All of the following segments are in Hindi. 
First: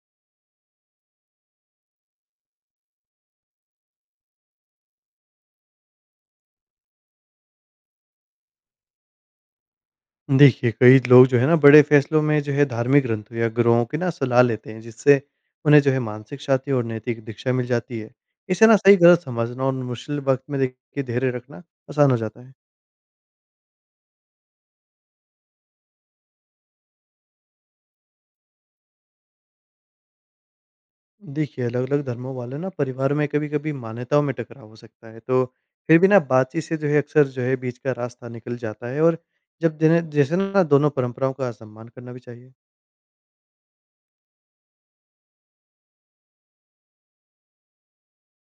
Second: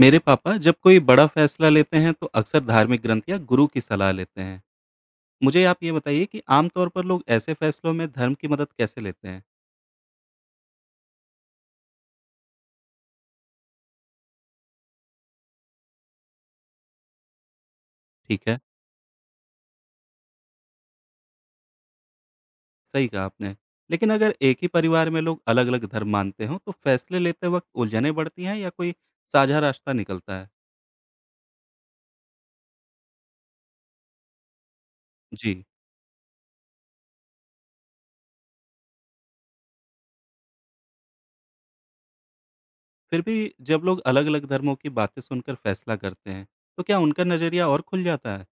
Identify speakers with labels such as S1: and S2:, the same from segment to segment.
S1: मेरे पापा जब कोई बड़ा फैसला लेते हैं तो अक्सर धार्मिक ग्रंथ या गुरु की सलाह लेते हैं। मुझे आप ये बताइए कि आमतौर पर लोग ऐसे फैसलों में धर्म की मदद कैसे लेते हैं।
S2: देखिए, कई लोग जो है ना बड़े फ़ैसलों में जो है धार्मिक ग्रंथों या गुरुओं की ना सलाह लेते हैं, जिससे उन्हें जो है मानसिक शांति और नैतिक दिशा मिल जाती है।
S1: ठीक है।
S2: इसे ना सही-गलत समझना और मुश्किल वक़्त में देखिए धैर्य रखना आसान हो जाता है।
S1: सही कहा आपने। लेकिन अगर एक ही परिवार में लोग अलग अलग धर्म मानते हों तो फैसले लेते वक्त उलझनें बढ़ती हैं या कोई साझा रास्ता निकलता है।
S2: देखिए, अलग-अलग धर्मों वाले ना परिवार में कभी-कभी मान्यताओं में टकराव हो सकता है, तो
S1: जी।
S2: फिर भी ना बातचीत से जो है अक्सर जो है बीच का रास्ता निकल जाता है, और जब जिन्हें जैसे ना दोनों परंपराओं का सम्मान करना भी चाहिए।
S1: फिर भी जब लोग अलग अलग धर्मों की बातें सुनकर फैसला करते हैं तो क्या उनका नजरिया और खुल जाता है।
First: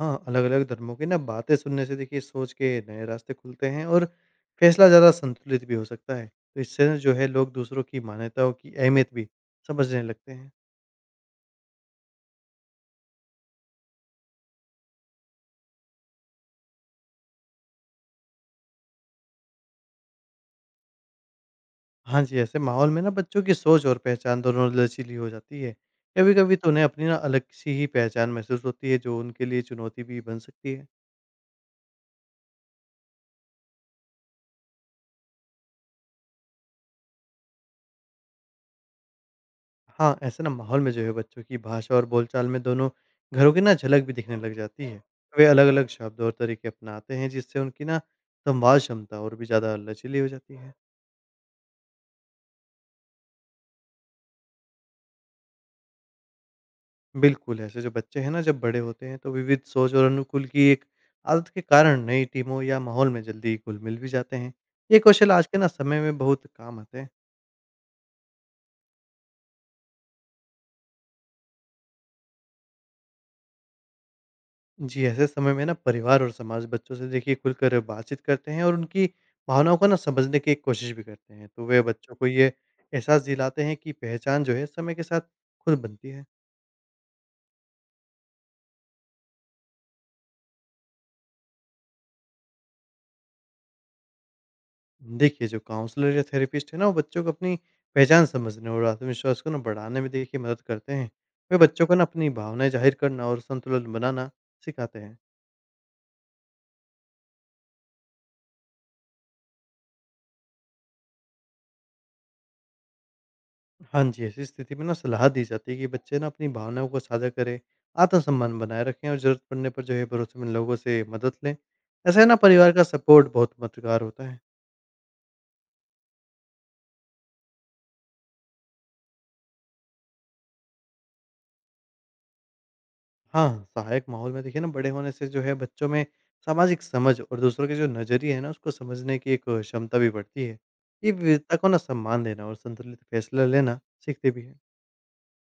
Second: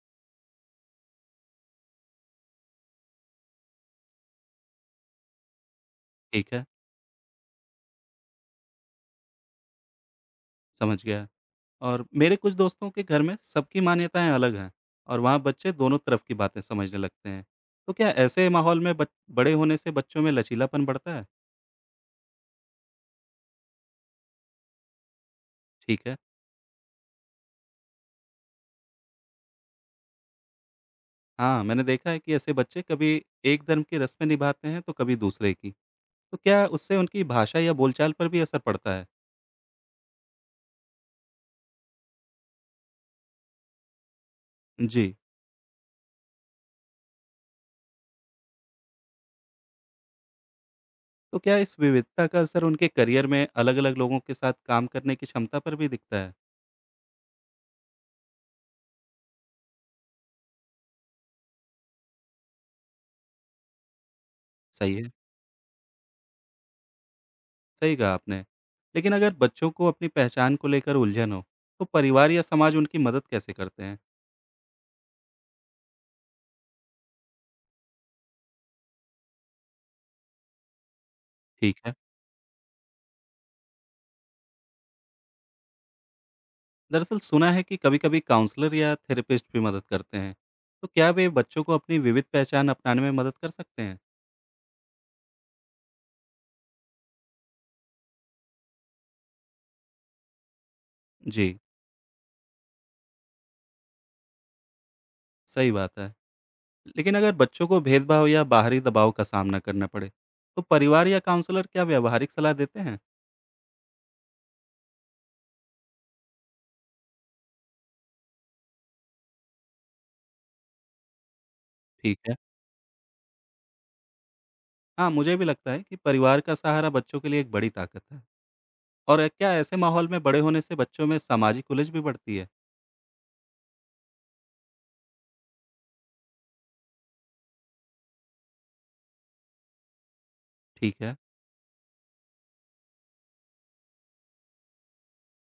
S2: हाँ, अलग-अलग धर्मों की ना बातें सुनने से देखिए सोच के नए रास्ते खुलते हैं, और फैसला ज़्यादा संतुलित भी हो सकता है।
S1: ठीक
S2: तो
S1: है।
S2: इससे ना जो है लोग दूसरों की मान्यताओं की अहमियत भी समझने लगते हैं।
S1: समझ गया। और मेरे कुछ दोस्तों के घर में सबकी मान्यताएं अलग हैं और वहाँ बच्चे दोनों तरफ की बातें समझने लगते हैं। तो क्या ऐसे माहौल में बड़े होने से बच्चों में लचीलापन बढ़ता है।
S2: हाँ जी, ऐसे माहौल में ना बच्चों की सोच और पहचान दोनों लचीली हो जाती है।
S1: ठीक है।
S2: कभी-कभी तो उन्हें अपनी ना अलग सी ही पहचान महसूस होती है, जो उनके लिए चुनौती भी बन सकती है।
S1: हाँ, मैंने देखा है कि ऐसे बच्चे कभी एक धर्म की रस्में निभाते हैं तो कभी दूसरे की। तो क्या उससे उनकी भाषा या बोलचाल पर भी असर पड़ता है।
S2: हाँ, ऐसे ना माहौल में जो है बच्चों की भाषा और बोलचाल में दोनों घरों की ना झलक भी दिखने लग जाती है।
S1: जी।
S2: वे अलग-अलग शब्द और तरीके अपनाते हैं, जिससे उनकी ना संवाद क्षमता और भी ज़्यादा लचीली हो जाती है।
S1: तो क्या इस विविधता का असर उनके करियर में अलग अलग लोगों के साथ काम करने की क्षमता पर भी दिखता है।
S2: बिल्कुल, ऐसे जो बच्चे हैं ना जब बड़े होते हैं, तो विविध सोच और अनुकूल की एक आदत के कारण नई टीमों या माहौल में जल्दी घुल-मिल भी जाते हैं।
S1: सही
S2: ये
S1: है।
S2: कौशल आज के ना समय में बहुत काम आते हैं।
S1: सही कहा आपने। लेकिन अगर बच्चों को अपनी पहचान को लेकर उलझन हो, तो परिवार या समाज उनकी मदद कैसे करते हैं?
S2: जी, ऐसे समय में ना परिवार और समाज बच्चों से देखिए खुलकर बातचीत करते हैं, और उनकी भावनाओं को ना समझने की कोशिश भी करते हैं। तो
S1: ठीक
S2: वे
S1: है।
S2: बच्चों को ये एहसास दिलाते हैं कि पहचान जो है समय के साथ खुद बनती है।
S1: दरअसल सुना है कि कभी-कभी काउंसलर या थेरेपिस्ट भी मदद करते हैं। तो क्या वे बच्चों को अपनी विविध पहचान अपनाने में मदद कर सकते हैं?
S2: देखिए, जो काउंसलर या थेरेपिस्ट है ना, वो बच्चों को अपनी पहचान समझने और आत्मविश्वास को ना बढ़ाने में देखिए मदद करते हैं।
S1: जी।
S2: वे बच्चों को ना अपनी भावनाएँ जाहिर करना और संतुलन बनाना सिखाते हैं।
S1: सही बात है। लेकिन अगर बच्चों को भेदभाव या बाहरी दबाव का सामना करना पड़े, तो परिवार या काउंसलर क्या व्यावहारिक सलाह देते हैं?
S2: हाँ जी, ऐसी स्थिति में ना सलाह दी जाती है कि बच्चे ना अपनी भावनाओं को साझा करें, आत्मसम्मान बनाए रखें और ज़रूरत पड़ने पर जो है भरोसेमंद लोगों से मदद लें।
S1: ठीक
S2: ऐसे
S1: है।
S2: ना परिवार का सपोर्ट बहुत मददगार होता है।
S1: हाँ, मुझे भी लगता है कि परिवार का सहारा बच्चों के लिए एक बड़ी ताकत है। और क्या ऐसे माहौल में बड़े होने से बच्चों में सामाजिक उलझ भी बढ़ती है?
S2: हाँ, सहायक माहौल में देखिए ना बड़े होने से जो है बच्चों में सामाजिक समझ और दूसरों के जो नज़रिए हैं ना, उसको समझने की एक क्षमता भी बढ़ती है।
S1: ठीक
S2: ये
S1: है।
S2: विविधता को ना सम्मान देना और संतुलित फैसला लेना सीखते भी हैं।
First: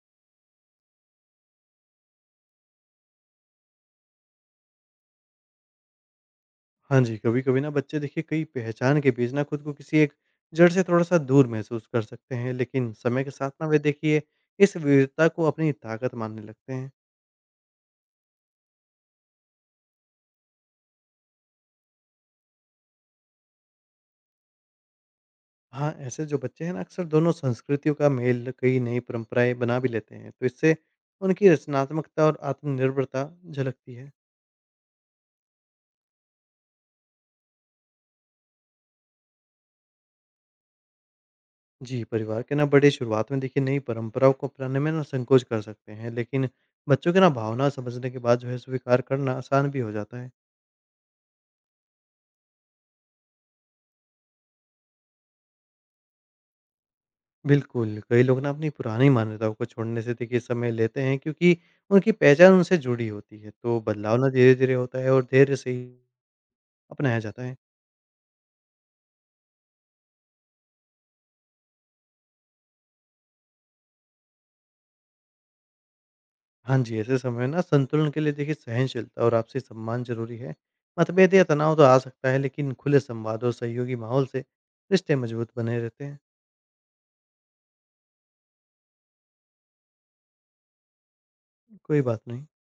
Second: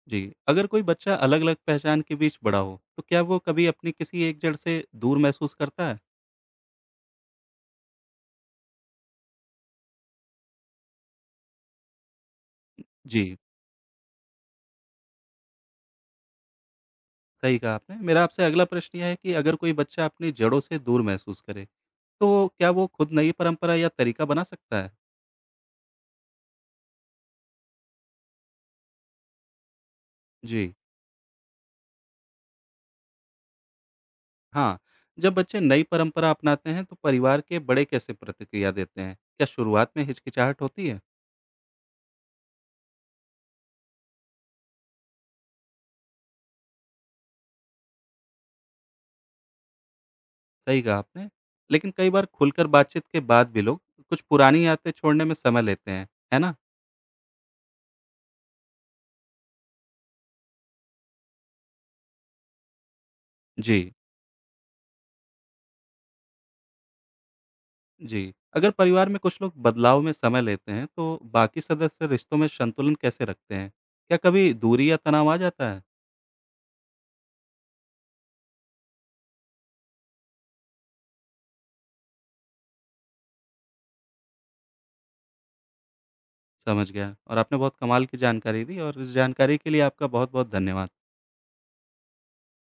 S1: जी, अगर कोई बच्चा अलग-अलग पहचान के बीच बड़ा हो, तो क्या वो कभी अपनी किसी एक जड़ से दूर महसूस करता है?
S2: हाँ जी, कभी-कभी ना बच्चे देखिए कई पहचान के बीच ना खुद को किसी एक जड़ से थोड़ा-सा दूर महसूस कर सकते हैं, लेकिन समय के
S1: जी।
S2: साथ ना वे देखिए इस विविधता को अपनी ताकत मानने लगते हैं।
S1: सही कहा आपने। मेरा आपसे अगला प्रश्न ये है कि अगर कोई बच्चा अपनी जड़ों से दूर महसूस करे, तो क्या वो खुद नई परंपरा या तरीका बना सकता है?
S2: हाँ, ऐसे जो बच्चे हैं ना, अक्सर दोनों संस्कृतियों का मेल कई नई परंपराएँ बना भी लेते हैं, तो
S1: जी।
S2: इससे उनकी रचनात्मकता और आत्मनिर्भरता झलकती है।
S1: हाँ, जब बच्चे नई परंपरा अपनाते हैं, तो परिवार के बड़े कैसे प्रतिक्रिया देते हैं? क्या शुरुआत में हिचकिचाहट होती है?
S2: जी, परिवार के ना बड़े शुरुआत में देखिए नई परंपराओं को अपनाने में ना संकोच कर सकते हैं, लेकिन बच्चों के ना भावना समझने के बाद जो है स्वीकार करना आसान भी हो जाता है।
S1: सही कहा आपने। लेकिन कई बार खुलकर बातचीत के बाद भी लोग कुछ पुरानी आदतें छोड़ने में समय लेते हैं, है ना?
S2: बिल्कुल, कई लोग ना अपनी पुरानी मान्यताओं को छोड़ने से देखिए समय लेते हैं, क्योंकि उनकी पहचान उनसे जुड़ी होती है,
S1: जी।
S2: तो बदलाव ना धीरे-धीरे होता है और धैर्य से ही अपनाया जाता है।
S1: जी। अगर परिवार में कुछ लोग बदलाव में समय लेते हैं, तो बाकी सदस्य रिश्तों में संतुलन कैसे रखते हैं? क्या कभी दूरी या तनाव आ जाता है?
S2: हाँ जी, ऐसे समय ना संतुलन के लिए देखिए सहनशीलता और आपसी सम्मान ज़रूरी है। मतभेद या तनाव तो आ सकता है, लेकिन खुले संवाद और सहयोगी माहौल से रिश्ते मजबूत बने रहते हैं।
S1: समझ गया। और आपने बहुत कमाल की जानकारी दी और इस जानकारी के लिए आपका बहुत-बहुत धन्यवाद।
S2: कोई बात नहीं।